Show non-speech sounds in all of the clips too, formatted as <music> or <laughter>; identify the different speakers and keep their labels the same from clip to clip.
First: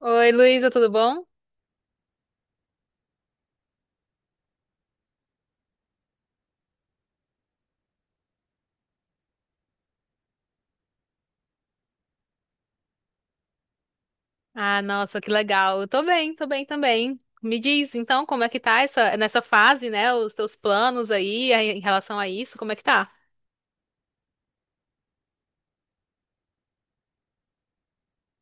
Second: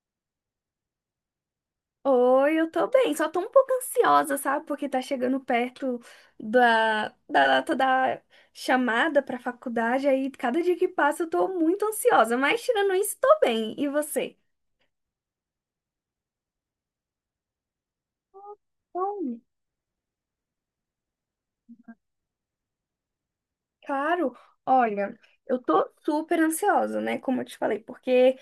Speaker 1: Oi, Luísa, tudo bom?
Speaker 2: Oi, eu tô bem, só tô um pouco ansiosa, sabe? Porque tá chegando perto da data da chamada pra faculdade, aí cada dia que passa eu tô muito ansiosa, mas tirando isso, tô bem. E você?
Speaker 1: Ah, nossa, que legal. Eu tô bem também. Me diz, então, como é que tá
Speaker 2: Bom,
Speaker 1: nessa fase, né? Os teus planos aí em relação a isso, como é que tá?
Speaker 2: claro, olha, eu tô super ansiosa, né? Como eu te falei, porque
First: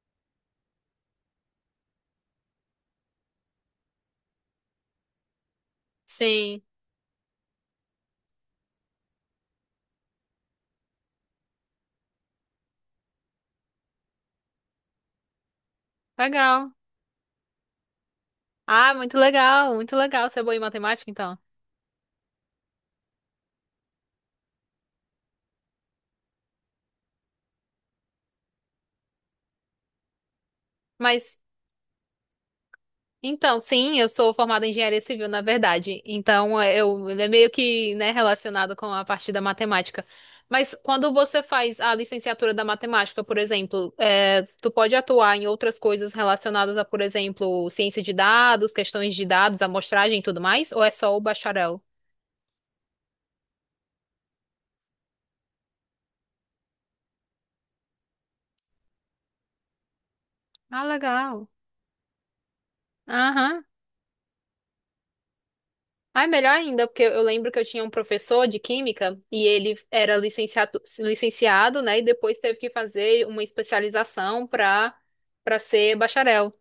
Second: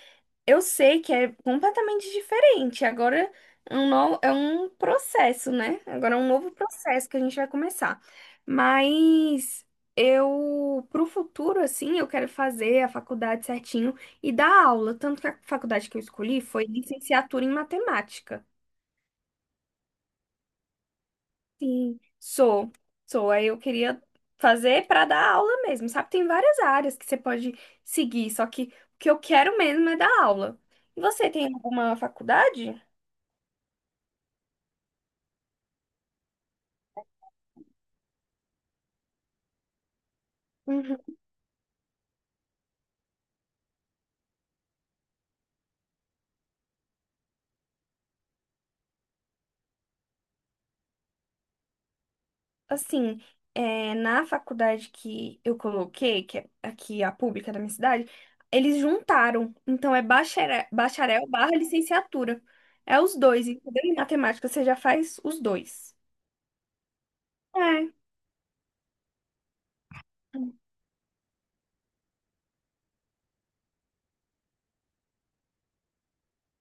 Speaker 2: eu sei que é completamente diferente. Agora é um processo, né? Agora é um novo
Speaker 1: Sim,
Speaker 2: processo que a gente vai começar. Mas eu, pro futuro, assim, eu quero fazer a faculdade certinho e dar aula. Tanto que a faculdade que eu escolhi foi
Speaker 1: legal.
Speaker 2: licenciatura em matemática.
Speaker 1: Ah, muito legal, muito legal. Você é boa em matemática, então?
Speaker 2: Sim, sou. Sou. Aí eu queria fazer para dar aula mesmo, sabe? Tem várias áreas que você pode seguir, só que o que eu quero mesmo é dar aula. E você
Speaker 1: Mas
Speaker 2: tem alguma faculdade?
Speaker 1: Então, sim, eu sou formada em engenharia civil, na verdade. Então, ele é meio que, né, relacionado com a parte da matemática. Mas quando você faz a licenciatura da matemática, por exemplo, tu pode atuar em outras coisas relacionadas a, por exemplo, ciência de dados, questões de dados, amostragem e tudo mais? Ou é só o bacharel?
Speaker 2: Assim, é, na faculdade que eu coloquei, que é aqui a pública da minha cidade, eles juntaram. Então é bacharel,
Speaker 1: Ah,
Speaker 2: bacharel
Speaker 1: legal.
Speaker 2: barra licenciatura. É os dois,
Speaker 1: Aham.
Speaker 2: entendeu? Em matemática você já faz os dois.
Speaker 1: Ah, é melhor ainda, porque eu lembro que eu tinha um
Speaker 2: É.
Speaker 1: professor de química e ele era licenciado, licenciado, né? E depois teve que fazer uma especialização para ser bacharel.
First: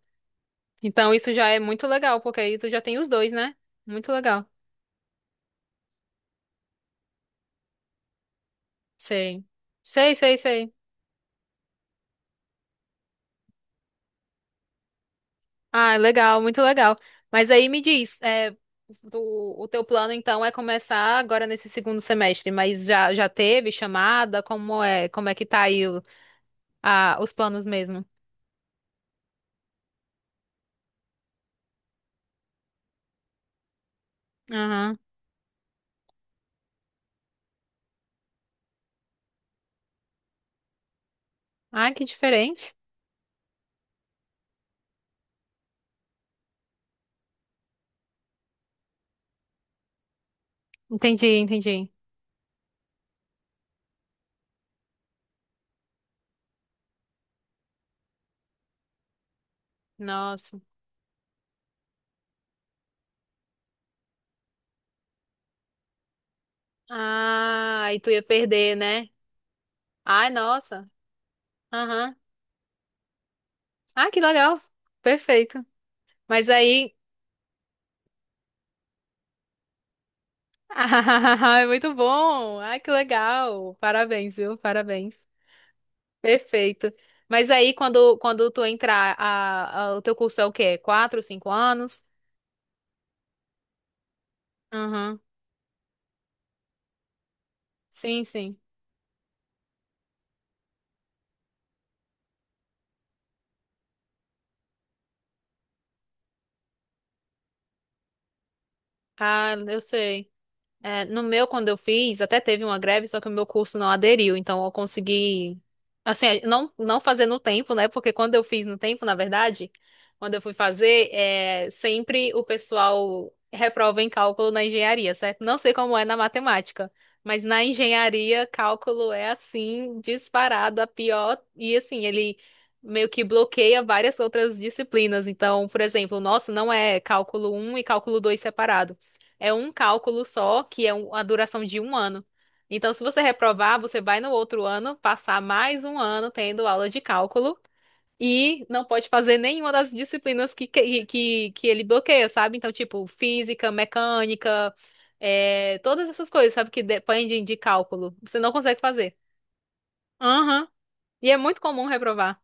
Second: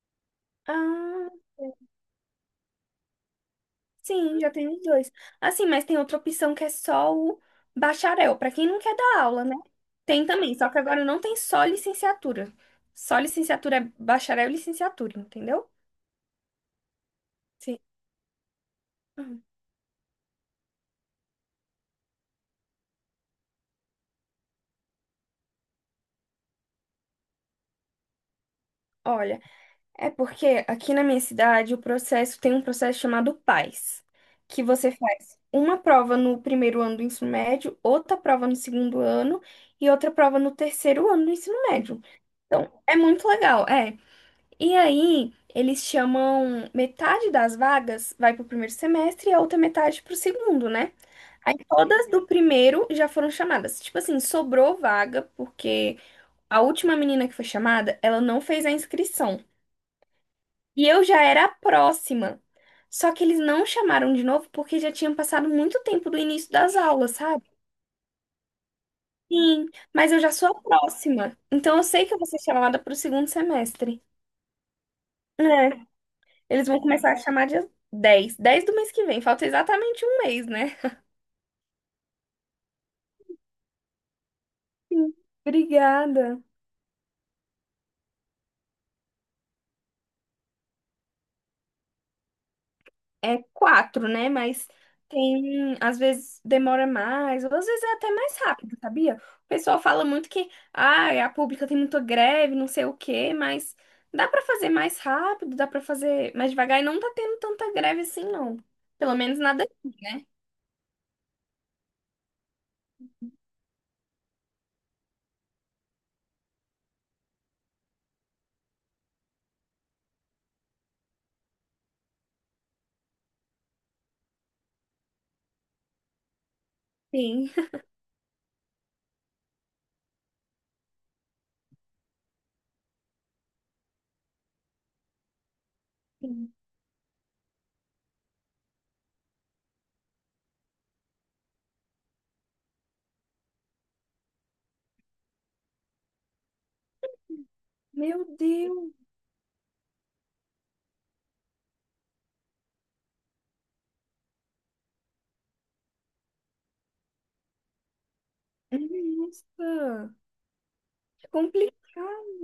Speaker 1: Então
Speaker 2: Ah,
Speaker 1: isso já é muito legal, porque aí tu já tem os dois, né? Muito
Speaker 2: sim,
Speaker 1: legal.
Speaker 2: já tem os dois. Assim, mas tem outra opção que é só o bacharel, para quem não quer dar
Speaker 1: Sei.
Speaker 2: aula, né?
Speaker 1: Sei,
Speaker 2: Tem
Speaker 1: sei,
Speaker 2: também, só
Speaker 1: sei.
Speaker 2: que agora não tem só licenciatura. Só licenciatura é bacharel e licenciatura, entendeu?
Speaker 1: Ah, é legal, muito legal. Mas aí
Speaker 2: Sim.
Speaker 1: me diz,
Speaker 2: Uhum.
Speaker 1: o teu plano então é começar agora nesse segundo semestre, mas já teve chamada? Como é? Como é que tá aí os planos mesmo?
Speaker 2: Olha. É porque aqui na minha cidade o processo tem um processo chamado PAS, que você faz uma prova no primeiro ano do ensino médio, outra prova no segundo ano e outra prova no terceiro ano do ensino
Speaker 1: Ah,
Speaker 2: médio.
Speaker 1: que
Speaker 2: Então,
Speaker 1: diferente.
Speaker 2: é muito legal, é. E aí, eles chamam metade das vagas vai para o primeiro semestre e a outra metade para o segundo, né?
Speaker 1: Entendi,
Speaker 2: Aí
Speaker 1: entendi.
Speaker 2: todas do primeiro já foram chamadas. Tipo assim, sobrou vaga, porque a última menina que foi chamada, ela não fez a inscrição.
Speaker 1: Nossa.
Speaker 2: E eu já era a próxima. Só que eles não chamaram de novo porque já tinham passado muito tempo do início das aulas, sabe?
Speaker 1: Ah, e tu ia perder, né?
Speaker 2: Sim, mas eu
Speaker 1: Ai,
Speaker 2: já sou a
Speaker 1: nossa.
Speaker 2: próxima. Então eu sei que
Speaker 1: Aham.
Speaker 2: eu vou ser chamada para o segundo semestre.
Speaker 1: Ah, que legal. Perfeito.
Speaker 2: É,
Speaker 1: Mas
Speaker 2: eles vão
Speaker 1: aí.
Speaker 2: começar a chamar dia dez do mês que vem. Falta exatamente um mês,
Speaker 1: <laughs>
Speaker 2: né?
Speaker 1: Ah, é muito bom. Ah, que legal. Parabéns, viu?
Speaker 2: Sim,
Speaker 1: Parabéns.
Speaker 2: obrigada.
Speaker 1: Perfeito. Mas aí, quando tu entrar, o teu curso é o quê? 4, 5 anos?
Speaker 2: É quatro, né? Mas
Speaker 1: Aham.
Speaker 2: tem, às vezes demora mais, ou às vezes é até
Speaker 1: Sim,
Speaker 2: mais
Speaker 1: sim.
Speaker 2: rápido, sabia? O pessoal fala muito que, ah, a pública tem muita greve, não sei o quê, mas dá pra fazer mais rápido, dá pra fazer mais devagar e não tá tendo tanta greve assim, não. Pelo menos
Speaker 1: Ah,
Speaker 2: nada
Speaker 1: eu sei. É, no meu, quando eu fiz, até teve uma greve, só que o meu curso não aderiu, então eu consegui, assim, não, não fazer no tempo, né? Porque quando eu fiz no tempo, na verdade, quando eu fui fazer, sempre o pessoal reprova em cálculo na engenharia, certo? Não sei como é na matemática, mas
Speaker 2: tem.
Speaker 1: na engenharia, cálculo é assim, disparado, a pior, e assim, ele meio que bloqueia várias outras disciplinas. Então, por exemplo, o nosso
Speaker 2: <laughs>
Speaker 1: não é cálculo 1 e cálculo 2 separado. É um cálculo só, que é a duração de um ano. Então, se você reprovar, você vai no outro ano passar mais um ano tendo aula de cálculo
Speaker 2: Meu
Speaker 1: e não
Speaker 2: Deus,
Speaker 1: pode fazer nenhuma das disciplinas que ele bloqueia, sabe? Então, tipo, física, mecânica, todas essas coisas, sabe, que dependem de cálculo. Você não consegue fazer.
Speaker 2: nossa,
Speaker 1: Aham. E é muito comum
Speaker 2: complicado.
Speaker 1: reprovar.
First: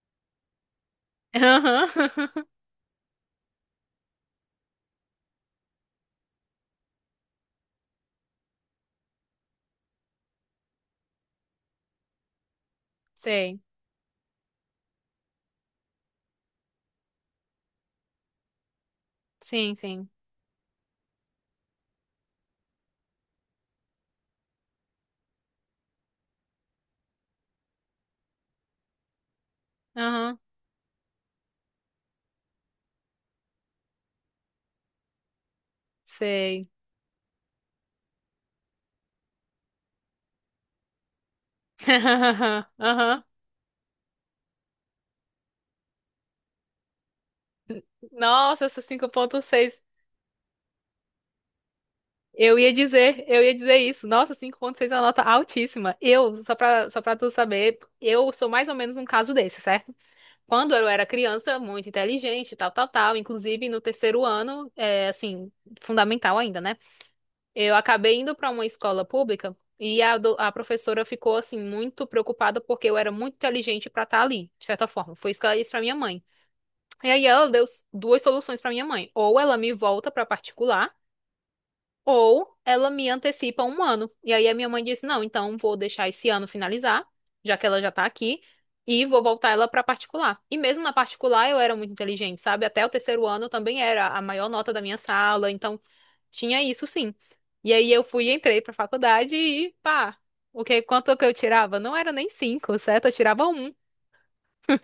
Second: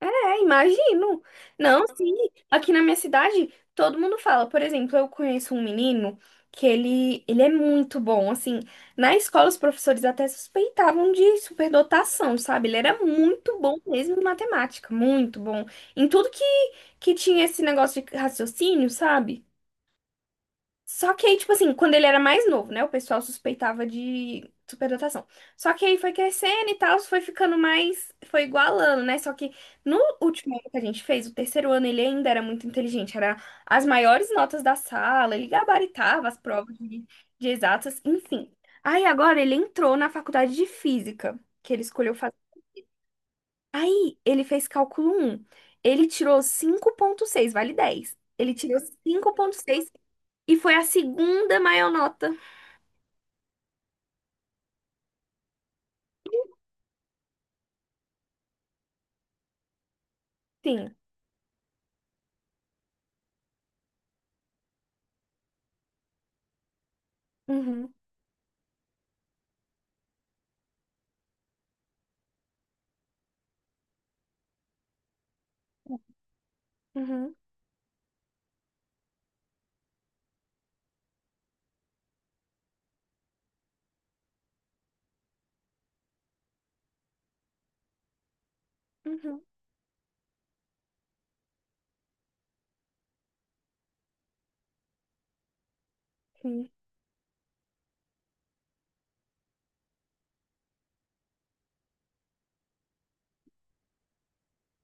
Speaker 2: É, imagino. Não,
Speaker 1: Aham.
Speaker 2: sim.
Speaker 1: <laughs>
Speaker 2: Aqui na minha cidade, todo mundo fala. Por exemplo, eu conheço um menino que ele é muito bom. Assim, na escola, os professores até suspeitavam de superdotação, sabe? Ele era muito
Speaker 1: Sei.
Speaker 2: bom mesmo em matemática, muito bom. Em tudo que tinha esse negócio de raciocínio, sabe?
Speaker 1: Sim, sim.
Speaker 2: Só que aí, tipo assim, quando ele era mais novo, né? O pessoal suspeitava de superdotação. Só que aí foi crescendo e tal, foi ficando mais. Foi igualando, né? Só que no
Speaker 1: Aham.
Speaker 2: último ano que a gente fez, o terceiro ano, ele ainda era muito inteligente. Era as maiores notas da sala, ele gabaritava as
Speaker 1: Sei.
Speaker 2: provas de exatas, enfim. Aí agora ele entrou na faculdade de física, que ele escolheu fazer.
Speaker 1: <laughs> Aham.
Speaker 2: Aí ele fez cálculo um. Ele tirou 5,6, vale 10. Ele
Speaker 1: Nossa, essa
Speaker 2: tirou cinco
Speaker 1: cinco ponto
Speaker 2: vírgula
Speaker 1: seis.
Speaker 2: seis e foi a segunda maior nota.
Speaker 1: Eu ia dizer isso. Nossa, 5,6 é uma nota altíssima. Só pra tu saber, eu sou mais ou menos um caso desse, certo? Quando eu
Speaker 2: Sim.
Speaker 1: era criança, muito inteligente, tal, tal, tal. Inclusive, no terceiro ano, assim, fundamental ainda, né? Eu
Speaker 2: Uhum,
Speaker 1: acabei indo pra uma escola pública e a professora ficou, assim, muito preocupada porque eu era muito inteligente pra estar ali, de certa forma. Foi isso que ela disse pra minha mãe. E aí
Speaker 2: uhum,
Speaker 1: ela deu duas soluções pra minha mãe. Ou ela me volta pra particular ou ela me antecipa um ano. E aí a minha mãe disse: não, então vou deixar esse ano finalizar, já que ela já tá aqui, e vou
Speaker 2: uhum,
Speaker 1: voltar ela pra particular. E mesmo na particular eu era muito inteligente, sabe? Até o terceiro ano eu também era a maior nota da minha sala, então tinha
Speaker 2: sim.
Speaker 1: isso sim. E aí eu fui, entrei pra faculdade e pá, quanto que eu tirava? Não era nem 5, certo? Eu tirava 1.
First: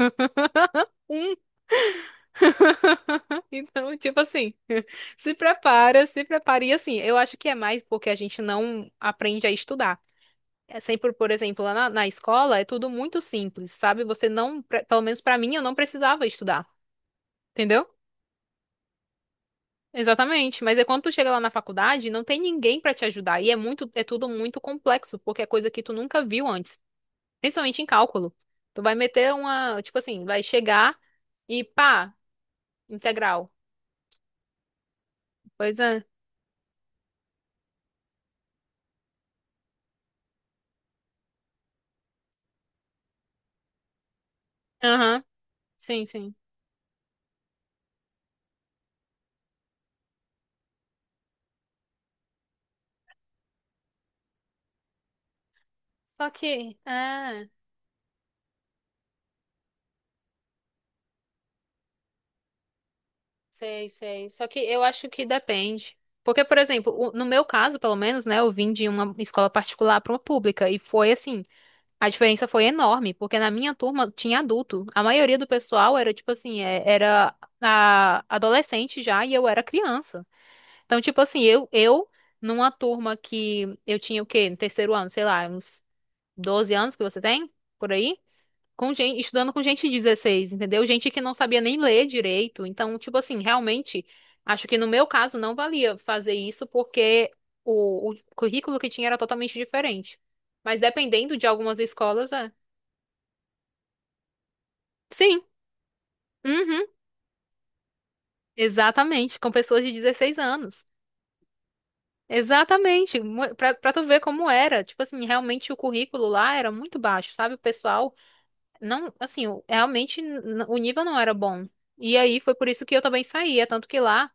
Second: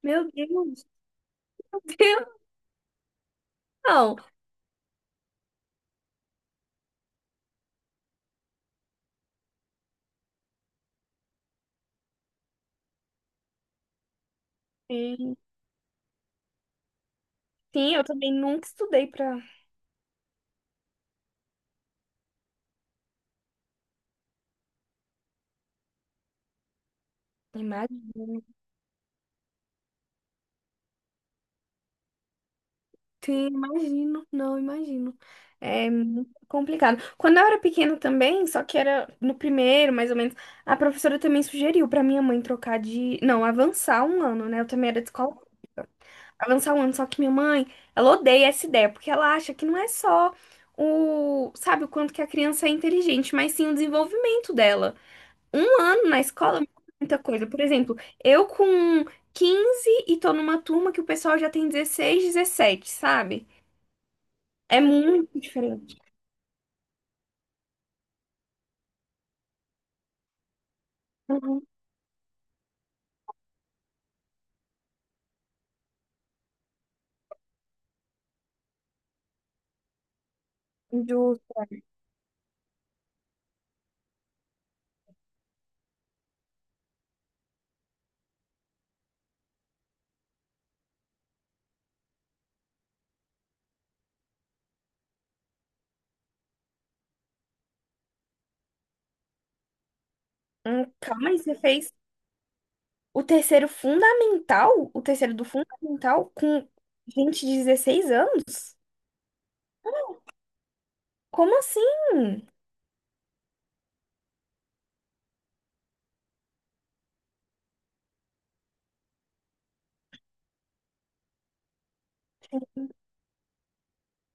Speaker 2: Meu Deus,
Speaker 1: 1.
Speaker 2: meu Deus,
Speaker 1: <laughs> Então,
Speaker 2: não.
Speaker 1: tipo assim. <laughs> Se prepara, se prepara. E assim, eu acho que é mais porque a gente não aprende a estudar. É sempre, por exemplo, lá na escola é tudo muito simples, sabe? Você não, pelo menos
Speaker 2: Sim,
Speaker 1: pra mim, eu não precisava estudar, entendeu?
Speaker 2: sim, eu também nunca estudei pra.
Speaker 1: Exatamente. Mas é quando tu chega lá na faculdade, não tem ninguém pra te ajudar e é tudo muito complexo, porque é coisa que tu nunca viu antes, principalmente em cálculo.
Speaker 2: Imagino.
Speaker 1: Tu vai meter uma, tipo assim, vai chegar e pá,
Speaker 2: Sim,
Speaker 1: integral.
Speaker 2: imagino. Não, imagino.
Speaker 1: Pois
Speaker 2: É
Speaker 1: é.
Speaker 2: muito complicado. Quando eu era pequena também, só que era no primeiro, mais ou menos, a professora também sugeriu pra minha mãe trocar de. Não, avançar um ano, né? Eu também era de
Speaker 1: Aham.
Speaker 2: escola
Speaker 1: Sim, sim.
Speaker 2: avançar um ano. Só que minha mãe, ela odeia essa ideia, porque ela acha que não é só o, sabe, o quanto que a criança é inteligente, mas sim o desenvolvimento dela. Um ano na
Speaker 1: Só
Speaker 2: escola muda
Speaker 1: que,
Speaker 2: muita coisa.
Speaker 1: é.
Speaker 2: Por exemplo, eu com 15 e tô numa turma que o pessoal já tem 16, 17, sabe?
Speaker 1: Sei, sei. Só que
Speaker 2: É
Speaker 1: eu acho que
Speaker 2: muito
Speaker 1: depende.
Speaker 2: diferente.
Speaker 1: Porque, por exemplo, no meu caso, pelo menos, né, eu vim de uma escola particular para uma pública e foi assim,
Speaker 2: Uhum.
Speaker 1: a diferença foi enorme, porque na minha turma tinha adulto. A maioria do pessoal era tipo assim, era adolescente já e eu era criança. Então, tipo
Speaker 2: Do...
Speaker 1: assim, eu numa turma que eu tinha o quê? No terceiro ano, sei lá, uns 12 anos que você tem por aí? Com gente, estudando com gente de 16, entendeu? Gente que não sabia nem ler direito. Então, tipo assim, realmente, acho que no meu caso não valia fazer isso porque o currículo que tinha era totalmente diferente. Mas
Speaker 2: Calma
Speaker 1: dependendo
Speaker 2: aí,
Speaker 1: de
Speaker 2: você
Speaker 1: algumas
Speaker 2: fez
Speaker 1: escolas, é.
Speaker 2: o terceiro fundamental, o terceiro
Speaker 1: Sim,
Speaker 2: do fundamental com
Speaker 1: uhum,
Speaker 2: gente de 16 anos?
Speaker 1: exatamente, com pessoas de 16 anos.
Speaker 2: Como assim?
Speaker 1: Exatamente, pra tu ver como era. Tipo assim, realmente o currículo lá era muito baixo, sabe? O pessoal não, assim, realmente o nível não era bom. E aí foi por isso que eu também saía, tanto que lá.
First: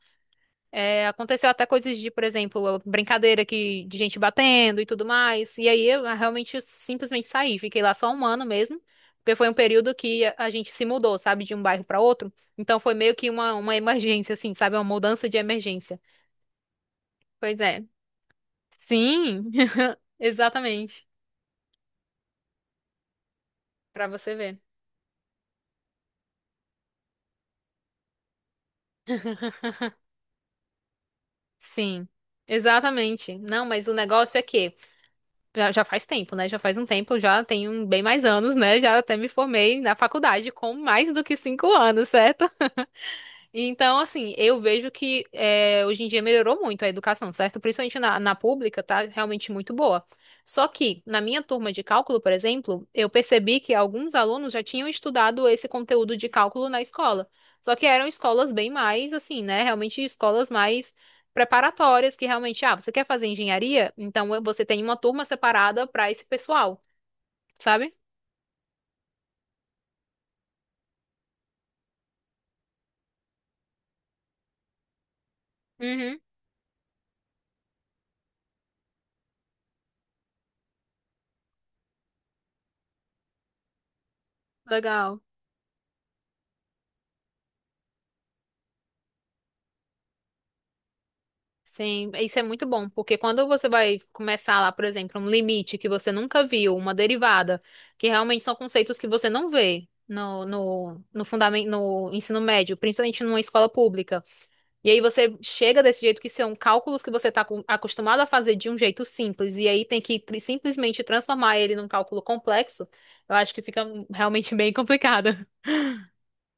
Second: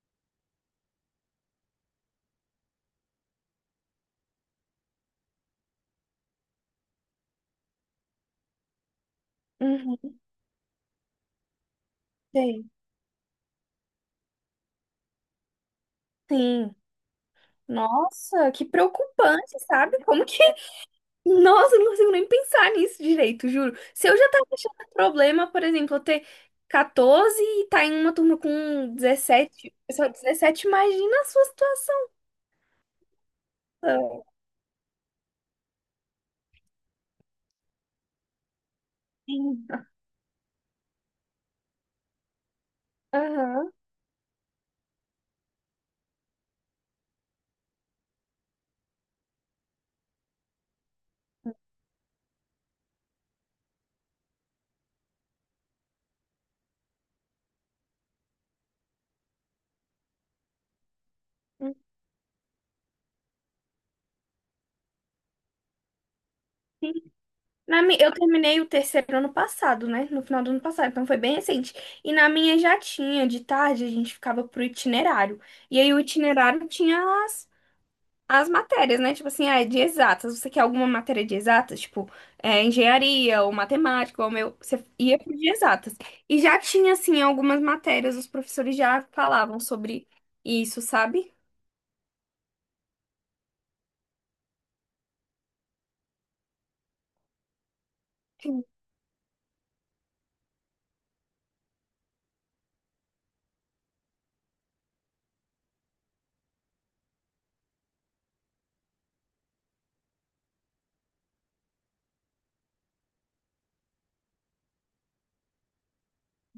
Speaker 1: É, aconteceu até coisas de, por exemplo, brincadeira que, de gente batendo e tudo mais. E aí eu realmente simplesmente saí, fiquei lá só um ano mesmo, porque foi um período
Speaker 2: Uhum,
Speaker 1: que a gente se mudou, sabe, de um bairro para outro.
Speaker 2: sei.
Speaker 1: Então foi meio que uma emergência, assim, sabe, uma mudança de emergência.
Speaker 2: Sim.
Speaker 1: Pois é.
Speaker 2: Nossa, que
Speaker 1: Sim.
Speaker 2: preocupante, sabe?
Speaker 1: <laughs>
Speaker 2: Como que. <laughs>
Speaker 1: Exatamente.
Speaker 2: Nossa, eu não consigo nem pensar nisso direito, juro.
Speaker 1: Pra
Speaker 2: Se eu já
Speaker 1: você
Speaker 2: tava
Speaker 1: ver.
Speaker 2: achando um problema, por exemplo, eu ter 14 e tá em uma turma com 17, só 17, imagina a sua
Speaker 1: Sim,
Speaker 2: situação.
Speaker 1: exatamente. Não, mas o
Speaker 2: <laughs>
Speaker 1: negócio é que já faz tempo, né? Já faz um tempo, já tenho bem mais anos, né? Já até me
Speaker 2: Sim.
Speaker 1: formei na faculdade com mais do que 5 anos, certo?
Speaker 2: Aham.
Speaker 1: Então, assim, eu vejo que hoje em dia melhorou muito a educação, certo? Principalmente na pública, tá realmente muito boa. Só que, na minha turma de cálculo, por exemplo, eu percebi que alguns alunos já tinham estudado esse conteúdo de cálculo na escola. Só que eram escolas bem mais, assim, né? Realmente escolas mais preparatórias, que realmente, ah, você quer fazer engenharia? Então você tem uma turma separada para esse pessoal,
Speaker 2: Sim.
Speaker 1: sabe?
Speaker 2: Eu terminei o terceiro ano passado, né? No final do ano passado, então foi bem recente. E na minha já tinha, de tarde a gente ficava pro itinerário. E aí o
Speaker 1: Uhum,
Speaker 2: itinerário tinha as matérias, né? Tipo assim, ah, é de exatas. Você quer alguma matéria de exatas? Tipo, é, engenharia ou matemática, ou meu. Você ia
Speaker 1: legal.
Speaker 2: pro de exatas. E já tinha, assim, algumas matérias, os professores já falavam sobre isso, sabe?
Speaker 1: Sim, isso é muito bom, porque quando você vai começar lá, por exemplo, um limite que você nunca viu, uma derivada, que realmente são
Speaker 2: Sim.
Speaker 1: conceitos que você não vê no fundamento, no ensino médio, principalmente numa escola pública. E aí você chega desse jeito que são cálculos que você está acostumado a fazer de um jeito simples, e aí tem que simplesmente transformar ele num cálculo complexo, eu acho que fica realmente <laughs> bem complicado.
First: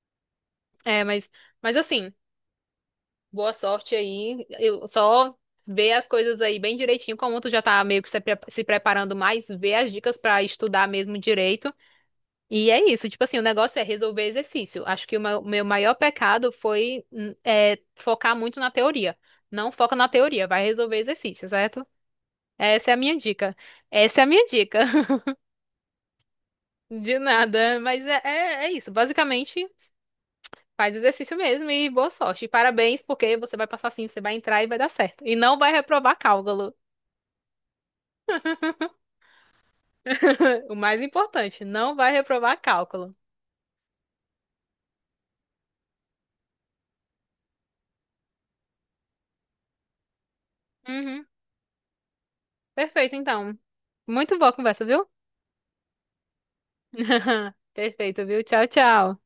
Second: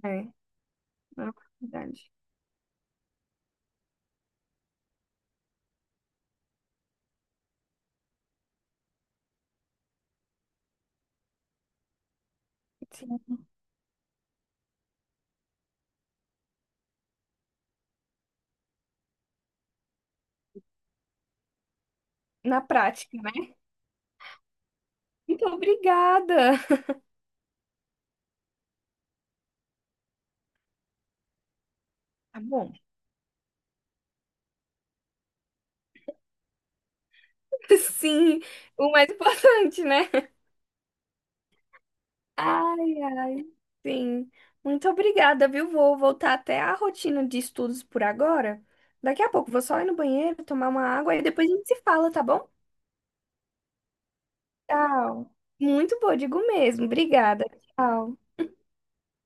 Speaker 2: É,
Speaker 1: É, mas,
Speaker 2: na
Speaker 1: mas
Speaker 2: verdade.
Speaker 1: assim. Boa sorte aí. Eu só vê as coisas aí bem direitinho, como tu já tá meio que se preparando mais, vê as dicas pra estudar mesmo direito. E é isso, tipo assim,
Speaker 2: Sim,
Speaker 1: o negócio é resolver exercício. Acho que o meu maior pecado foi focar muito na teoria. Não foca na teoria, vai resolver exercício, certo?
Speaker 2: na
Speaker 1: Essa é a minha
Speaker 2: prática, né?
Speaker 1: dica. Essa é a minha dica. <laughs>
Speaker 2: Muito obrigada.
Speaker 1: De nada, mas é isso. Basicamente, faz exercício mesmo e boa
Speaker 2: Tá
Speaker 1: sorte. E
Speaker 2: bom.
Speaker 1: parabéns, porque você vai passar sim, você vai entrar e vai dar certo. E não vai reprovar cálculo.
Speaker 2: <laughs> Sim, o mais importante, né?
Speaker 1: <laughs> O mais importante, não vai reprovar
Speaker 2: Ai,
Speaker 1: cálculo.
Speaker 2: ai, sim. Muito obrigada, viu? Vou voltar até a rotina de estudos por agora. Daqui a pouco vou só ir no banheiro, tomar uma água e
Speaker 1: Uhum.
Speaker 2: depois a gente se fala, tá bom?
Speaker 1: Perfeito, então. Muito boa a conversa, viu?
Speaker 2: Tchau. Muito boa, digo mesmo. Obrigada.
Speaker 1: <laughs>
Speaker 2: Tchau.
Speaker 1: Perfeito, viu? Tchau, tchau.